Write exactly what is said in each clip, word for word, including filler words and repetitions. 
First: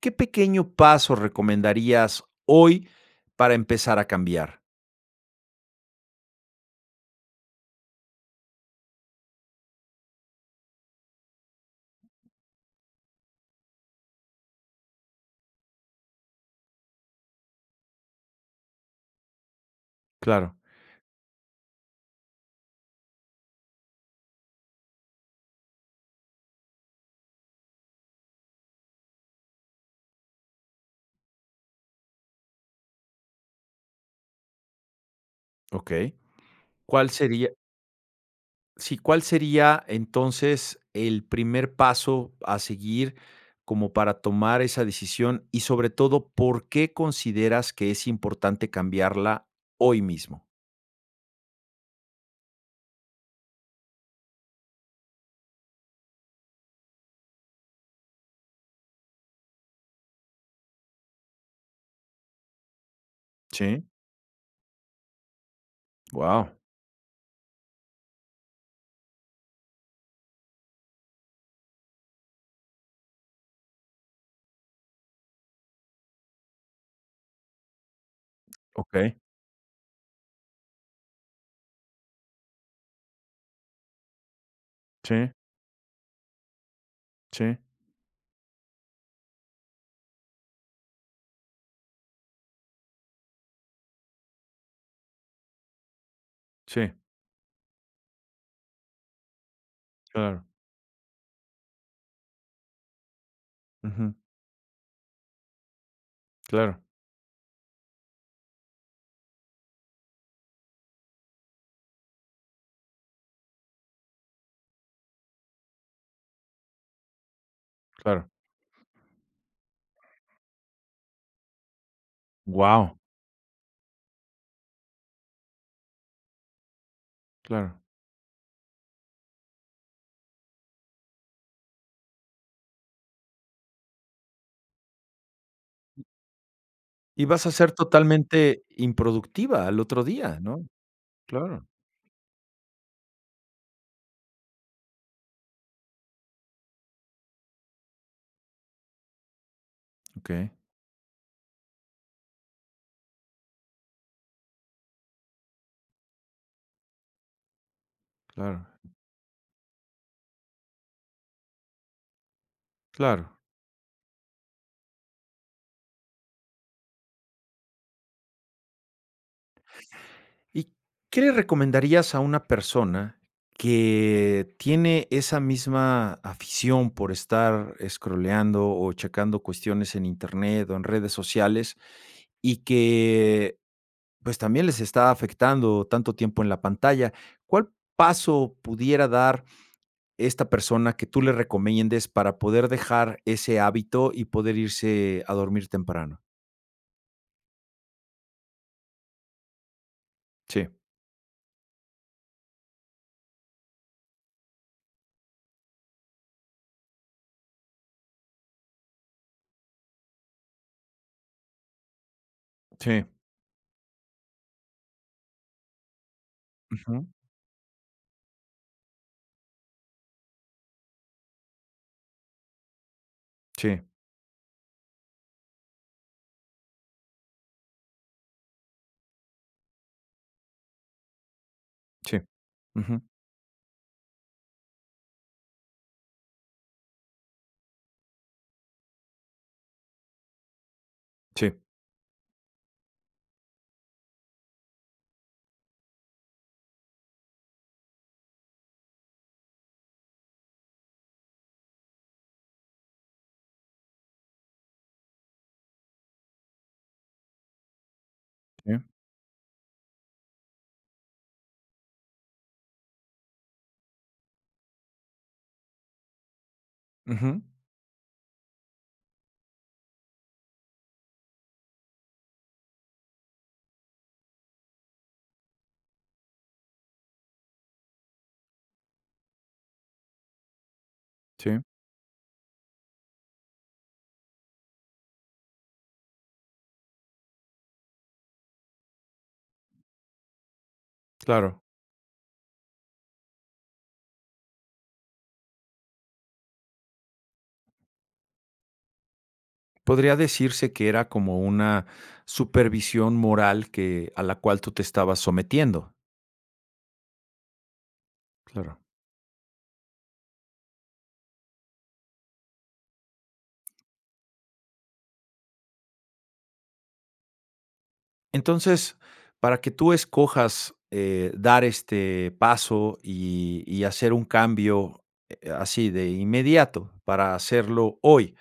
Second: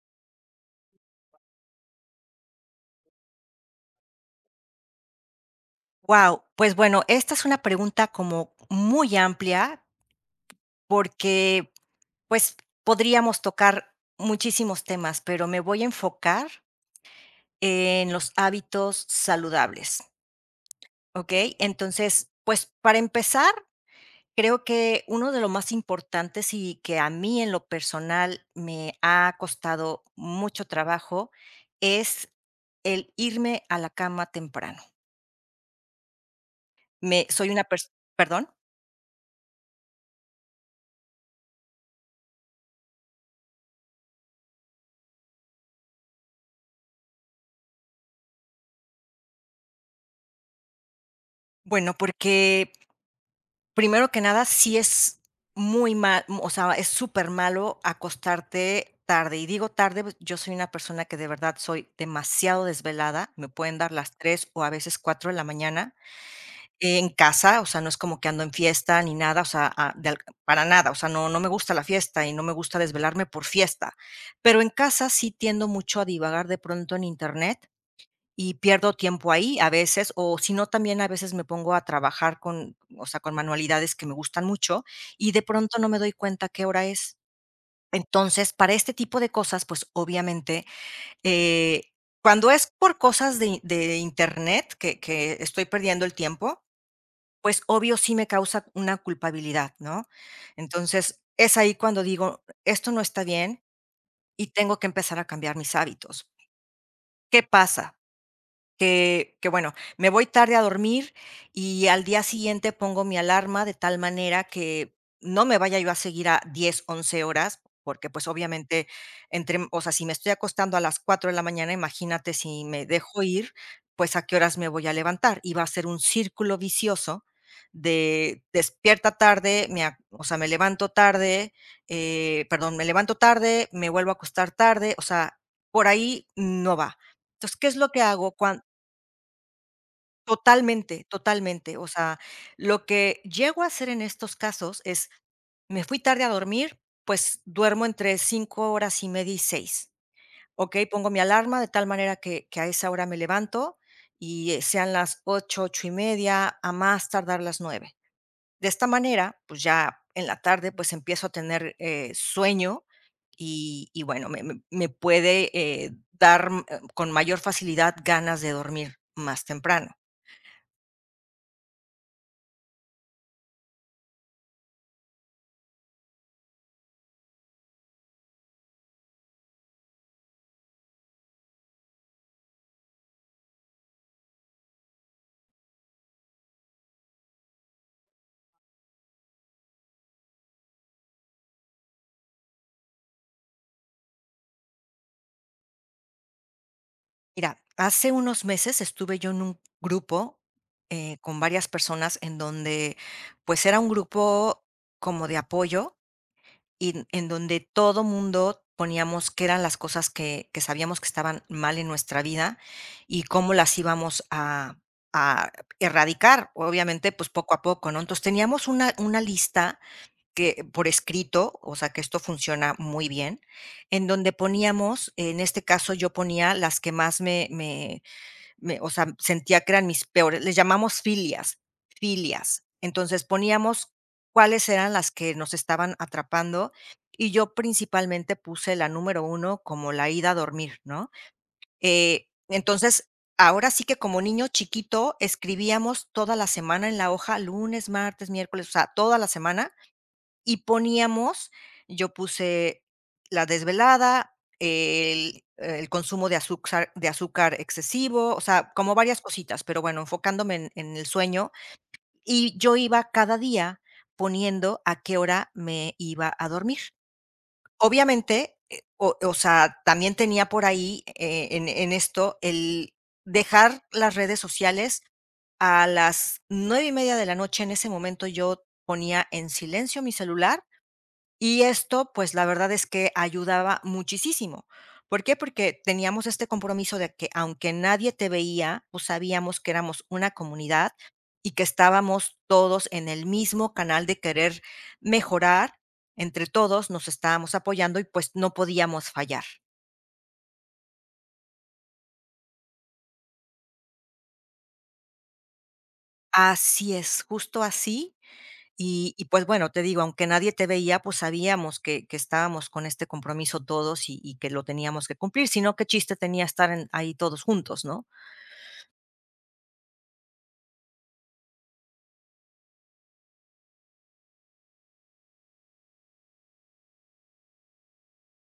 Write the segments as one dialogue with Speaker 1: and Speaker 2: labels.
Speaker 1: ¿Qué pequeño paso recomendarías hoy para empezar a cambiar?
Speaker 2: Wow, pues bueno, esta es una pregunta como muy amplia porque, pues, podríamos tocar muchísimos temas, pero me voy a enfocar en los hábitos saludables,
Speaker 1: Claro,
Speaker 2: ¿ok? Entonces, pues, para empezar, creo que uno de lo más importantes y que a mí en lo personal me ha costado mucho trabajo es el irme a la cama temprano.
Speaker 1: ¿ok? ¿Cuál
Speaker 2: Me
Speaker 1: sería?
Speaker 2: soy una pers ¿Perdón?
Speaker 1: Sí, ¿cuál sería entonces el primer paso a seguir como para tomar esa decisión? Y sobre todo, ¿por qué consideras que es importante cambiarla hoy mismo?
Speaker 2: Bueno, porque primero que nada, sí es muy mal, o sea, es súper malo acostarte tarde, y digo tarde, pues, yo soy una persona que de verdad soy demasiado desvelada, me pueden
Speaker 1: Sí,
Speaker 2: dar las tres o a veces cuatro de la mañana
Speaker 1: wow.
Speaker 2: en casa, o sea, no es como que ando en fiesta ni nada, o sea, ah, de al para nada, o sea, no no me gusta la fiesta y no me gusta desvelarme por fiesta, pero en casa sí tiendo mucho a divagar de pronto en Internet y pierdo
Speaker 1: Ok.
Speaker 2: tiempo ahí a veces, o si no, también a veces me pongo a trabajar con, o sea, con manualidades que me gustan mucho
Speaker 1: Sí,
Speaker 2: y de pronto no me doy cuenta qué hora es.
Speaker 1: sí,
Speaker 2: Entonces, para este tipo de cosas, pues obviamente, eh, cuando es por cosas de de Internet que que estoy perdiendo el tiempo,
Speaker 1: sí,
Speaker 2: pues obvio sí me causa una culpabilidad, ¿no?
Speaker 1: claro.
Speaker 2: Entonces, es ahí cuando digo, esto no está bien
Speaker 1: Ujú,
Speaker 2: y tengo que empezar a cambiar mis hábitos.
Speaker 1: claro,
Speaker 2: ¿Qué pasa? Que que bueno, me voy tarde a dormir y al día siguiente pongo mi alarma de tal manera que no me vaya yo a seguir a diez once horas, porque, pues,
Speaker 1: claro.
Speaker 2: obviamente, entre o sea, si me estoy acostando a las cuatro de la mañana, imagínate si me
Speaker 1: Wow.
Speaker 2: dejo ir, pues, ¿a qué horas me voy a levantar? Y va a ser un círculo vicioso
Speaker 1: Claro.
Speaker 2: de despierta tarde, me ac o sea, me levanto tarde, eh, perdón, me levanto tarde, me vuelvo a acostar tarde, o sea, por ahí no va.
Speaker 1: Y vas a
Speaker 2: Entonces, ¿qué
Speaker 1: ser
Speaker 2: es lo que hago?
Speaker 1: totalmente improductiva al otro día, ¿no?
Speaker 2: Totalmente,
Speaker 1: Claro,
Speaker 2: totalmente. O sea, lo que llego a hacer en estos casos es, me fui tarde a dormir, pues duermo entre cinco horas y media y seis.
Speaker 1: okey,
Speaker 2: ¿Okey? Pongo mi alarma de tal manera que que a esa hora me levanto y, eh, sean las ocho ocho y media, a más tardar las nueve.
Speaker 1: claro,
Speaker 2: De esta manera, pues ya en la tarde, pues empiezo a tener, eh, sueño
Speaker 1: claro.
Speaker 2: y y bueno, me me me puede, eh, dar, mm, eh, con mayor facilidad ganas de dormir más temprano.
Speaker 1: ¿Y qué le recomendarías a una persona que tiene esa misma afición por estar scrolleando o checando cuestiones en Internet o en redes sociales y que, pues, también les está afectando tanto tiempo en la pantalla? ¿Cuál paso pudiera dar esta persona que tú le recomiendes para poder dejar ese hábito y poder irse a dormir temprano?
Speaker 2: Mira, hace unos meses estuve yo en un grupo,
Speaker 1: Sí.
Speaker 2: eh, con varias personas en donde, pues, era un grupo como de apoyo y en en donde todo mundo poníamos qué eran las cosas que que sabíamos que estaban mal en nuestra vida
Speaker 1: Sí,
Speaker 2: y cómo las íbamos a a erradicar,
Speaker 1: ujú.
Speaker 2: obviamente, pues, poco a poco, ¿no? Entonces, teníamos una una lista que por escrito, o sea, que esto funciona muy bien,
Speaker 1: Sí.
Speaker 2: en donde poníamos, en este caso, yo ponía las que más me me me o sea, sentía que eran mis peores les llamamos filias,
Speaker 1: Sí.
Speaker 2: filias.
Speaker 1: Ujú.
Speaker 2: Entonces, poníamos cuáles eran las que nos estaban atrapando, y yo principalmente puse la número uno como la ida a dormir, ¿no?
Speaker 1: Sí,
Speaker 2: Eh, entonces, ahora sí que como niño chiquito escribíamos toda la semana en la hoja, lunes, martes, miércoles, o sea, toda la semana y poníamos, yo puse la desvelada, el el consumo de azúcar de azúcar excesivo, o
Speaker 1: sí.
Speaker 2: sea, como varias cositas, pero bueno, enfocándome en en el sueño, y yo iba cada día poniendo a qué hora me iba a dormir.
Speaker 1: Ujú.
Speaker 2: Obviamente, eh, o o sea, también tenía por ahí, eh, en en esto el dejar las redes sociales a las nueve y media de la noche, en ese momento yo ponía en silencio mi celular
Speaker 1: Sí,
Speaker 2: y esto, pues, la verdad es que ayudaba muchísimo. ¿Por qué? Porque teníamos este compromiso de que, aunque nadie te veía, pues, sabíamos que éramos una comunidad y
Speaker 1: claro.
Speaker 2: que estábamos todos en el mismo canal de querer mejorar. Entre todos nos estábamos apoyando y, pues, no podíamos fallar.
Speaker 1: Podría decirse que era como una supervisión moral que a la cual tú te estabas sometiendo.
Speaker 2: Así es, justo así.
Speaker 1: Claro.
Speaker 2: Y y, pues, bueno, te digo, aunque nadie te veía, pues, sabíamos que que estábamos con este compromiso todos y y que lo teníamos que cumplir. Sino, ¿qué chiste tenía estar en ahí todos juntos, no?
Speaker 1: Entonces, para que tú escojas, eh, dar este paso y y hacer un cambio, eh, así de inmediato, para hacerlo hoy.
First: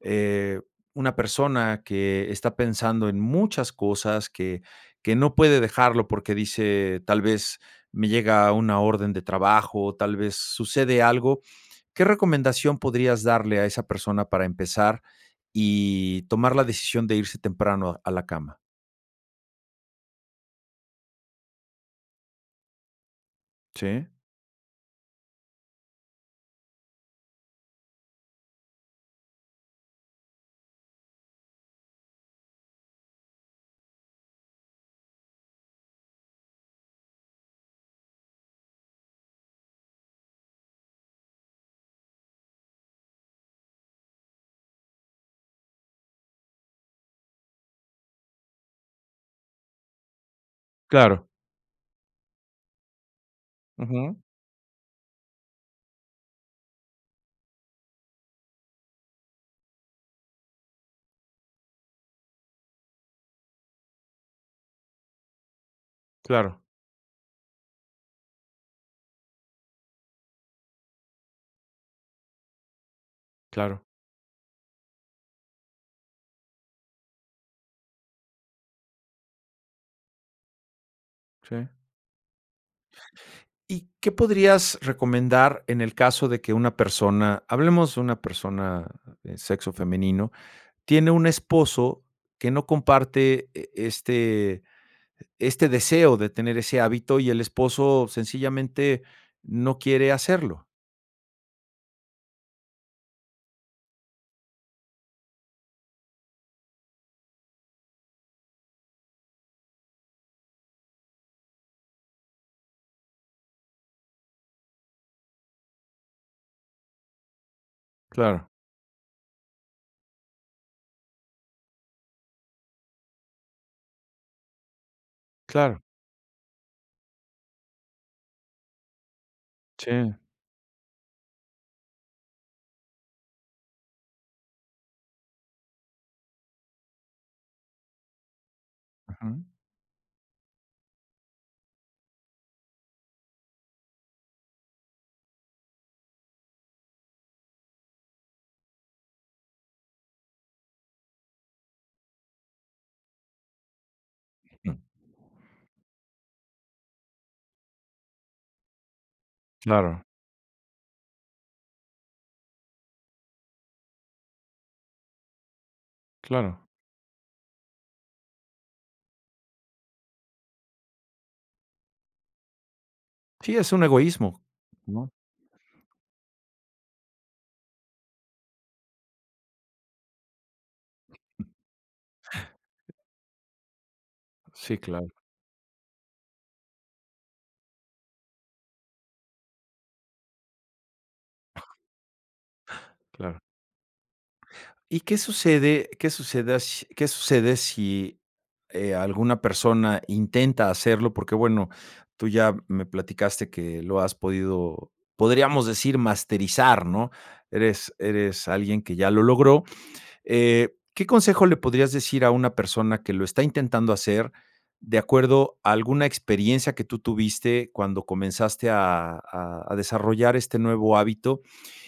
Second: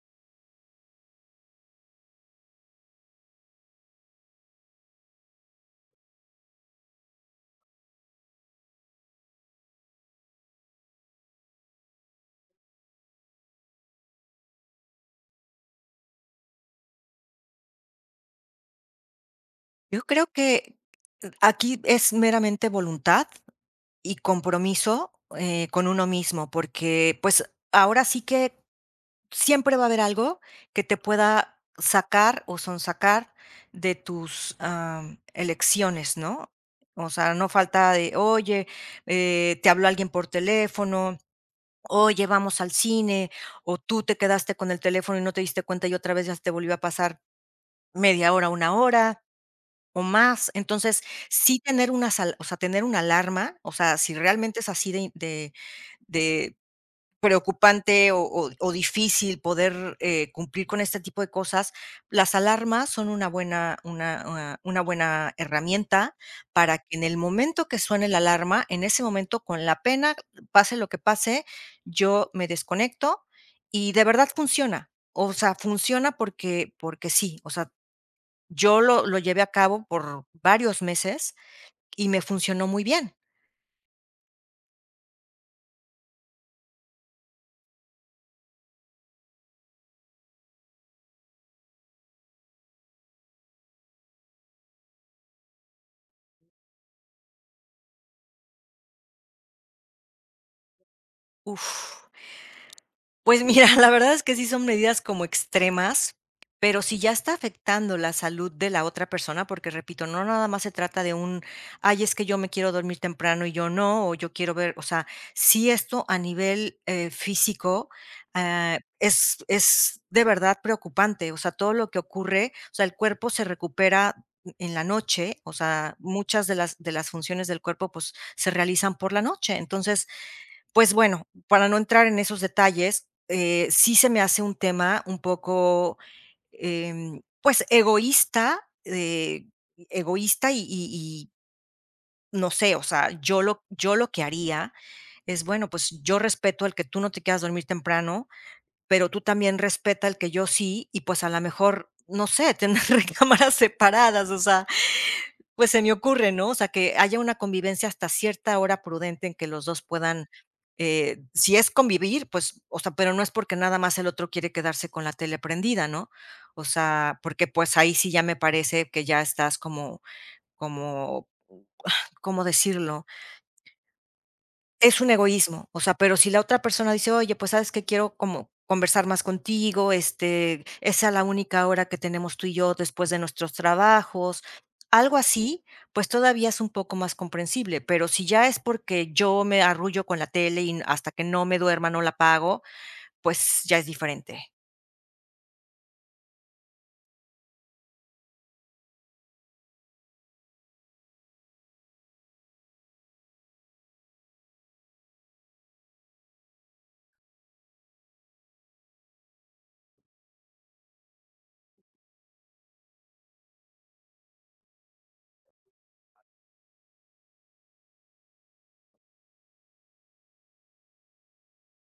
Speaker 1: Eh, una persona que está pensando en muchas cosas, que, que no puede dejarlo porque dice, tal vez me llega una orden de trabajo, tal vez sucede algo, ¿qué recomendación podrías darle a esa persona para empezar y tomar la decisión de irse temprano a, a la cama?
Speaker 2: Yo creo que eh, aquí es meramente voluntad
Speaker 1: ¿Sí?
Speaker 2: y compromiso, eh, con uno mismo, porque, pues, ahora sí que siempre va a haber algo que te pueda sacar o sonsacar de tus, am, elecciones, ¿no? O sea, no falta de: "Oye, eh, te habló alguien por teléfono, oye, vamos al cine", o tú te quedaste con el teléfono y no te diste cuenta y otra vez ya te volvió a pasar media hora, una hora. O más. Entonces,
Speaker 1: Claro.
Speaker 2: sí tener una al o sea, tener una alarma, o sea, si
Speaker 1: Ujú.
Speaker 2: realmente es así de de de preocupante o o o difícil poder, eh, cumplir con este tipo de cosas, las alarmas son una buena una una una buena herramienta
Speaker 1: Claro,
Speaker 2: para que en el momento que suene la alarma, en ese momento, con la pena, pase lo que pase, yo me desconecto
Speaker 1: claro.
Speaker 2: y de verdad funciona. O sea, funciona porque porque sí, o sea, yo lo lo llevé a cabo por varios meses
Speaker 1: Sí.
Speaker 2: y me funcionó muy bien.
Speaker 1: ¿Y qué podrías recomendar en el caso de que una persona, hablemos de una persona de sexo femenino, tiene un esposo que no comparte e- este, este deseo de tener ese hábito y el esposo sencillamente no quiere hacerlo?
Speaker 2: Uf. Pues mira, la verdad es que sí son medidas como extremas, pero si ya está afectando la salud de la otra persona, porque repito, no nada más se trata de un, ay, es que yo me quiero dormir temprano y yo no, o yo quiero ver, o sea, si esto a nivel eh, físico
Speaker 1: Claro,
Speaker 2: ah, es, es de verdad preocupante, o sea, todo lo que ocurre, o sea, el cuerpo se recupera en la noche, o
Speaker 1: claro,
Speaker 2: sea, muchas de las, de las funciones del cuerpo pues se realizan por la noche, entonces
Speaker 1: sí,
Speaker 2: pues bueno, para no entrar en esos detalles, eh, sí se me hace un tema un poco, em, pues, egoísta,
Speaker 1: ujú,
Speaker 2: eh, egoísta y y y no sé, o sea, yo lo yo lo que haría es, bueno, pues, yo respeto el que tú no te quieras dormir temprano, pero tú también respeta el que yo sí, y, pues, a lo mejor, no sé, tener recámaras separadas, o sea, pues se me ocurre, ¿no? O sea, que haya una convivencia hasta cierta hora prudente en que los dos
Speaker 1: claro,
Speaker 2: puedan, eh, si es convivir, pues, o sea, pero no es porque nada más el otro quiere quedarse con la tele prendida, ¿no? O
Speaker 1: claro.
Speaker 2: sea, porque, pues, ahí sí ya me parece que ya estás como como, ¿cómo decirlo?
Speaker 1: Sí, es un egoísmo.
Speaker 2: Es
Speaker 1: ¿No?
Speaker 2: un egoísmo, o sea, pero si la otra persona dice: "Oye, pues, ¿sabes que quiero como conversar más contigo, este, esa es la única hora que tenemos tú y yo después de nuestros trabajos",
Speaker 1: Sí, claro,
Speaker 2: algo así, pues, todavía es un poco más comprensible, pero si ya es porque yo me arrullo con la tele y hasta que no me duerma no la apago,
Speaker 1: claro.
Speaker 2: pues, ya es diferente.
Speaker 1: ¿Y qué sucede, qué sucede si qué sucede si eh, alguna persona intenta hacerlo? Porque, bueno, tú ya me platicaste que lo has podido, podríamos decir, masterizar, ¿no? Eres eres alguien que ya lo logró. Eh, ¿qué consejo le podrías decir a una persona que lo está intentando hacer de acuerdo a alguna experiencia que tú tuviste cuando comenzaste a a a desarrollar este nuevo hábito,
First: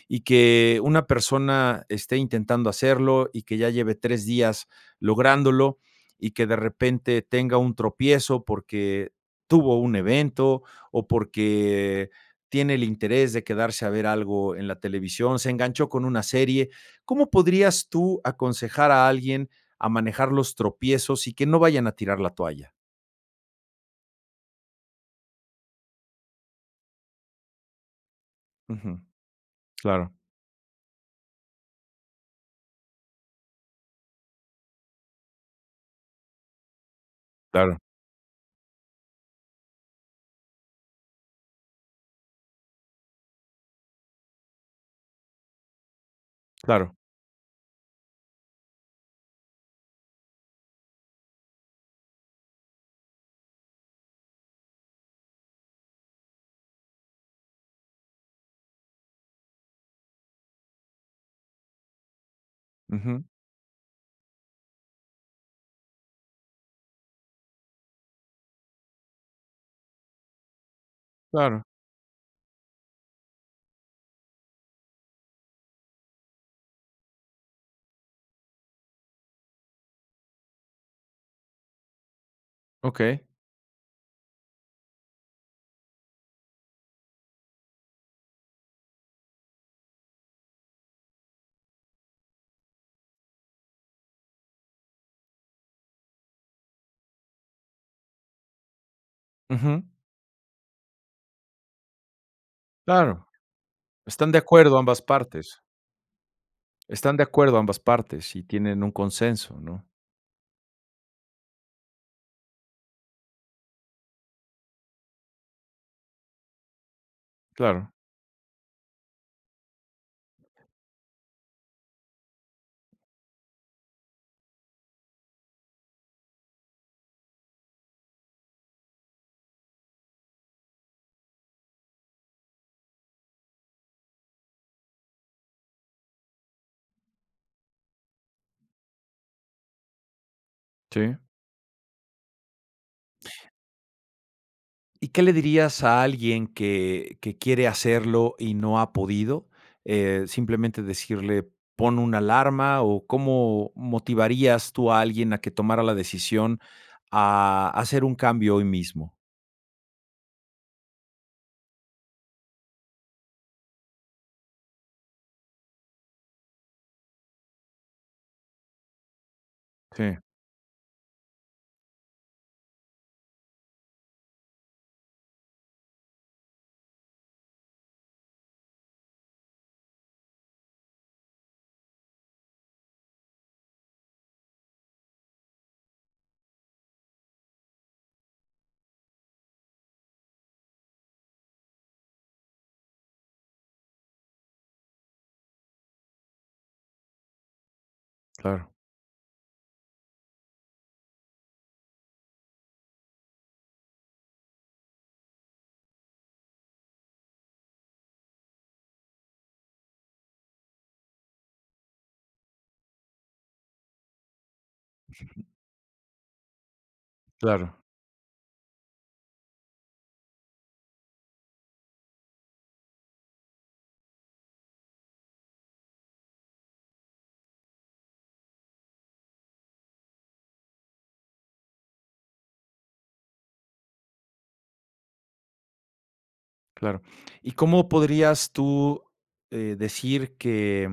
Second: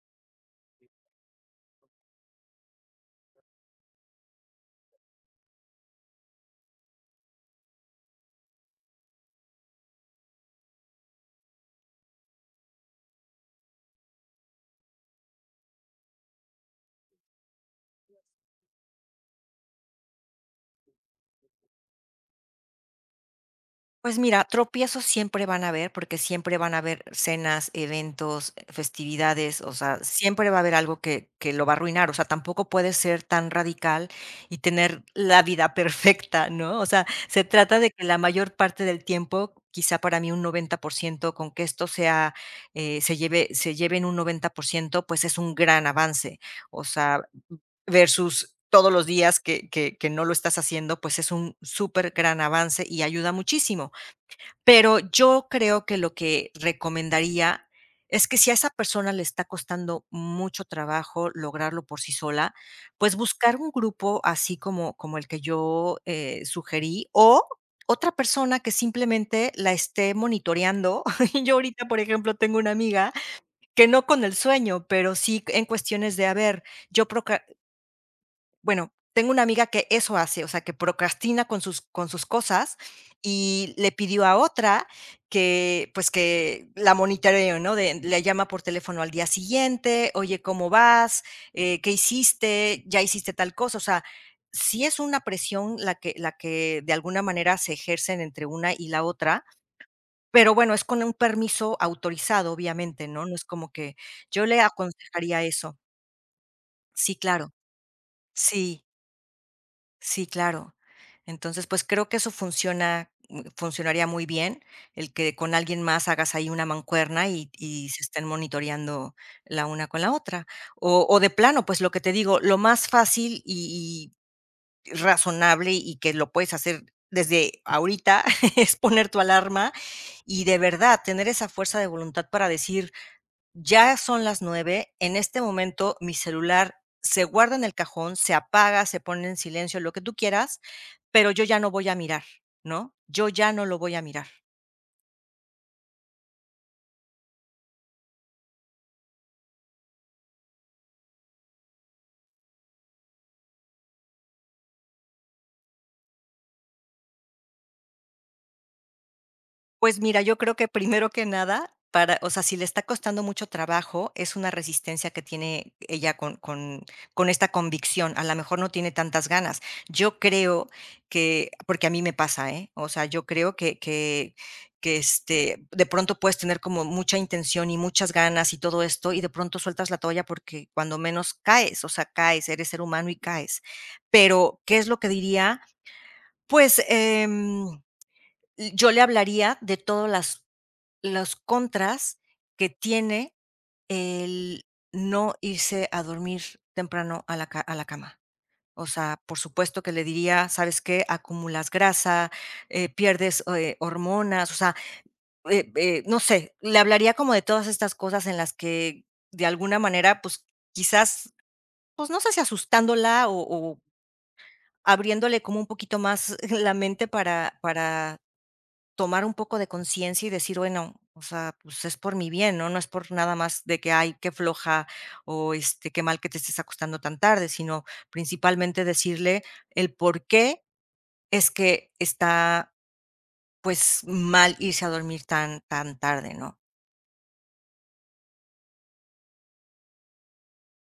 Speaker 1: y que una persona esté intentando hacerlo y que ya lleve tres días lográndolo, y que de repente tenga un tropiezo porque tuvo un evento o porque tiene el interés de quedarse a ver algo en la televisión, se enganchó con una serie? ¿Cómo podrías tú aconsejar a alguien a manejar los tropiezos y que no vayan a tirar la toalla?
Speaker 2: Pues mira, tropiezos siempre van a haber, porque siempre van a haber cenas, eventos, eh,
Speaker 1: Ujú,
Speaker 2: festividades, o sea,
Speaker 1: claro,
Speaker 2: siempre va a haber algo que, que lo va a arruinar, o sea, tampoco puedes ser tan radical y tener la vida perfecta, ¿no? O sea, se
Speaker 1: claro,
Speaker 2: trata de que la mayor parte del tiempo, quizá para mí un noventa por ciento con que esto sea, eh, se lleve, se lleve en un noventa por ciento, pues es un gran avance, o
Speaker 1: claro.
Speaker 2: sea, versus todos los días que, que, que no lo estás haciendo, pues es un súper gran avance y ayuda muchísimo. Pero yo creo que lo que recomendaría es que si a esa persona le está costando mucho trabajo lograrlo por sí sola, pues
Speaker 1: Ujú,
Speaker 2: buscar un grupo así como como el que yo, eh, sugerí, o otra persona que simplemente la esté monitoreando. Yo
Speaker 1: claro.
Speaker 2: ahorita, por ejemplo, tengo una amiga que no con el sueño, pero sí en cuestiones de, a ver, yo bueno, tengo una amiga que eso hace, o sea, que procrastina con sus con sus cosas,
Speaker 1: Okey.
Speaker 2: y le pidió a otra que, pues, que la monitoreo, ¿no? De le llama por teléfono al día siguiente: "Oye, ¿cómo vas? Eh, ¿qué hiciste? ¿Ya hiciste tal cosa?". O sea, sí es una presión la que la que de alguna manera se ejercen entre una y la otra,
Speaker 1: Ujú,
Speaker 2: pero bueno, es con un permiso autorizado, obviamente, ¿no?
Speaker 1: claro.
Speaker 2: No es como que
Speaker 1: Están de
Speaker 2: yo le
Speaker 1: acuerdo ambas
Speaker 2: aconsejaría
Speaker 1: partes,
Speaker 2: eso.
Speaker 1: están
Speaker 2: Sí,
Speaker 1: de
Speaker 2: claro.
Speaker 1: acuerdo ambas partes y tienen
Speaker 2: Sí.
Speaker 1: un consenso, ¿no?
Speaker 2: Sí, claro. Entonces, pues creo que eso funciona, mm, funcionaría muy bien, el que con alguien más hagas ahí una mancuerna y, y
Speaker 1: Claro,
Speaker 2: se estén monitoreando la una con la otra. O, o de plano, pues lo que te digo, lo más fácil y, y razonable y que lo puedes hacer desde ahorita es poner tu alarma y de verdad tener esa fuerza de voluntad para decir, ya son las nueve, en este momento mi celular se guarda en el cajón, se apaga, se pone en silencio, lo que tú quieras,
Speaker 1: sí.
Speaker 2: pero yo ya no voy a mirar, ¿no? Yo ya no lo voy a mirar.
Speaker 1: ¿Y qué le dirías a alguien que que quiere hacerlo y no ha podido? Eh, simplemente decirle, pon una alarma, o ¿cómo motivarías tú a alguien a que tomara la decisión a hacer un cambio hoy mismo?
Speaker 2: Pues mira, yo creo que primero que nada, para o sea, si le está costando mucho trabajo, es una resistencia que tiene ella con con con esta convicción, a lo mejor no tiene tantas ganas.
Speaker 1: Sí,
Speaker 2: Yo creo que porque a mí me pasa, ¿eh? O sea, yo creo que que que, este, de pronto puedes tener como mucha intención y muchas ganas y todo esto, y de pronto sueltas la toalla porque cuando menos caes, o sea, caes, eres ser humano y caes. Pero, ¿qué es lo que diría? Pues, em, yo le hablaría de todas las los contras que tiene el no irse a dormir temprano a la ca a la cama.
Speaker 1: claro,
Speaker 2: O sea, por supuesto que le diría: "¿Sabes qué? Acumulas grasa, eh, pierdes, eh, hormonas", o sea, eh eh, no sé, le hablaría como de todas estas cosas en las que, de alguna manera, pues, quizás, pues, no sé si asustándola o o abriéndole como un poquito más la mente para
Speaker 1: claro.
Speaker 2: para tomar un poco de conciencia y decir, bueno, o sea, pues es por mi bien, ¿no? No es por nada más de que, ay, qué floja o este, qué mal que te estés acostando tan tarde, sino principalmente decirle el por qué es que está, pues, mal irse a dormir tan, tan tarde, ¿no?
Speaker 1: Claro. ¿Y cómo podrías tú eh, decir que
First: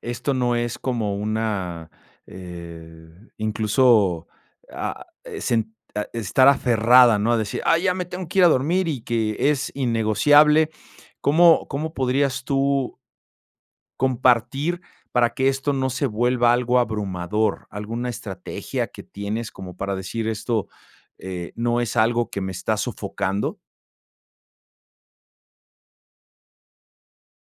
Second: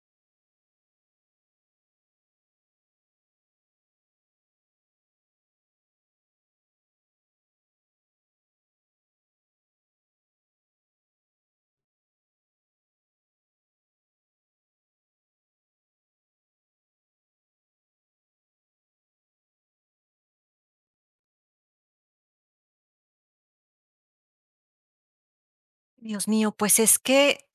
Speaker 1: esto no es como una, eh, incluso, ah, sen a estar aferrada, ¿no? A decir: "Ah, ya me tengo que ir a dormir", y que es innegociable. ¿Cómo cómo podrías tú compartir para que esto no se vuelva algo abrumador? ¿Alguna estrategia que tienes como para decir esto eh, no es algo que me está sofocando?
Speaker 2: Dios mío, pues es que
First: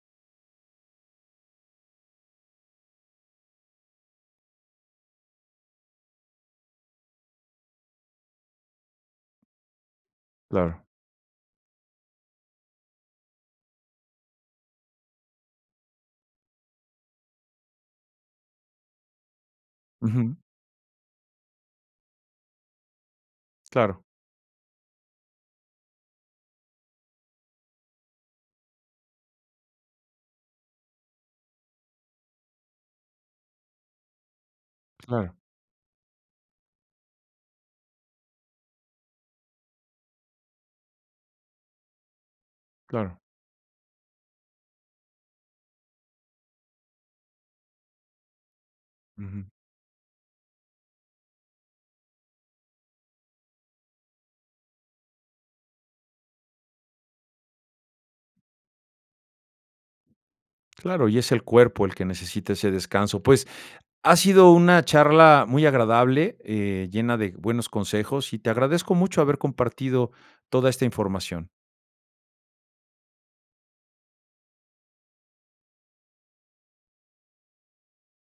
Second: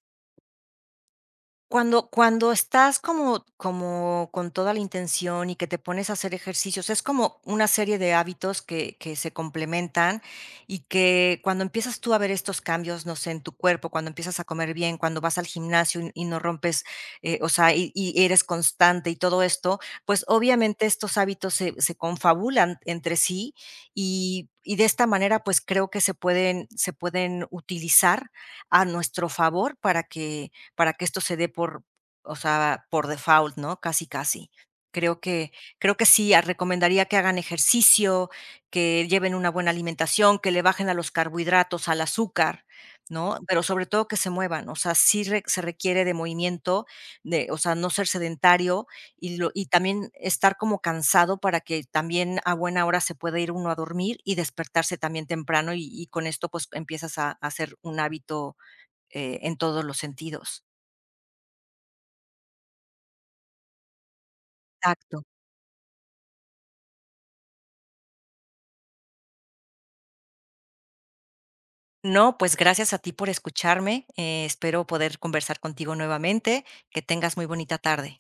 Speaker 2: Cuando cuando estás como como con toda la intención y que te pones a hacer ejercicios, es como una serie de hábitos que que se complementan y
Speaker 1: Claro.
Speaker 2: que cuando empiezas tú a ver estos cambios, no sé, en tu cuerpo, cuando empiezas a comer bien, cuando vas al gimnasio y y no rompes, eh, o sea, y y eres constante y todo esto, pues,
Speaker 1: Ujú.
Speaker 2: obviamente, estos hábitos se se confabulan entre sí
Speaker 1: Claro,
Speaker 2: y y de esta manera, pues, creo que se pueden se pueden utilizar a nuestro favor para que para que esto se dé por, o sea, por default, ¿no? Casi, casi. Creo
Speaker 1: claro.
Speaker 2: que creo que sí, ah, recomendaría que hagan ejercicio, que lleven una buena alimentación, que le bajen a los carbohidratos, al azúcar,
Speaker 1: Claro,
Speaker 2: ¿no? Pero sobre todo que se muevan, o sea, sí re se requiere de movimiento, de, o sea, no ser sedentario y
Speaker 1: ujú.
Speaker 2: lo y también estar como cansado para que también a buena hora se pueda ir uno a dormir y despertarse también temprano, y y con esto, pues, empiezas a a hacer un hábito, eh, en todos los sentidos.
Speaker 1: Claro, y es el cuerpo el que necesita ese descanso. Pues, ha sido una
Speaker 2: Exacto.
Speaker 1: charla muy agradable, eh, llena de buenos consejos, y te agradezco mucho haber compartido toda esta información.
Speaker 2: No, pues gracias a ti por escucharme. Eh, espero poder conversar contigo nuevamente. Que tengas muy bonita tarde.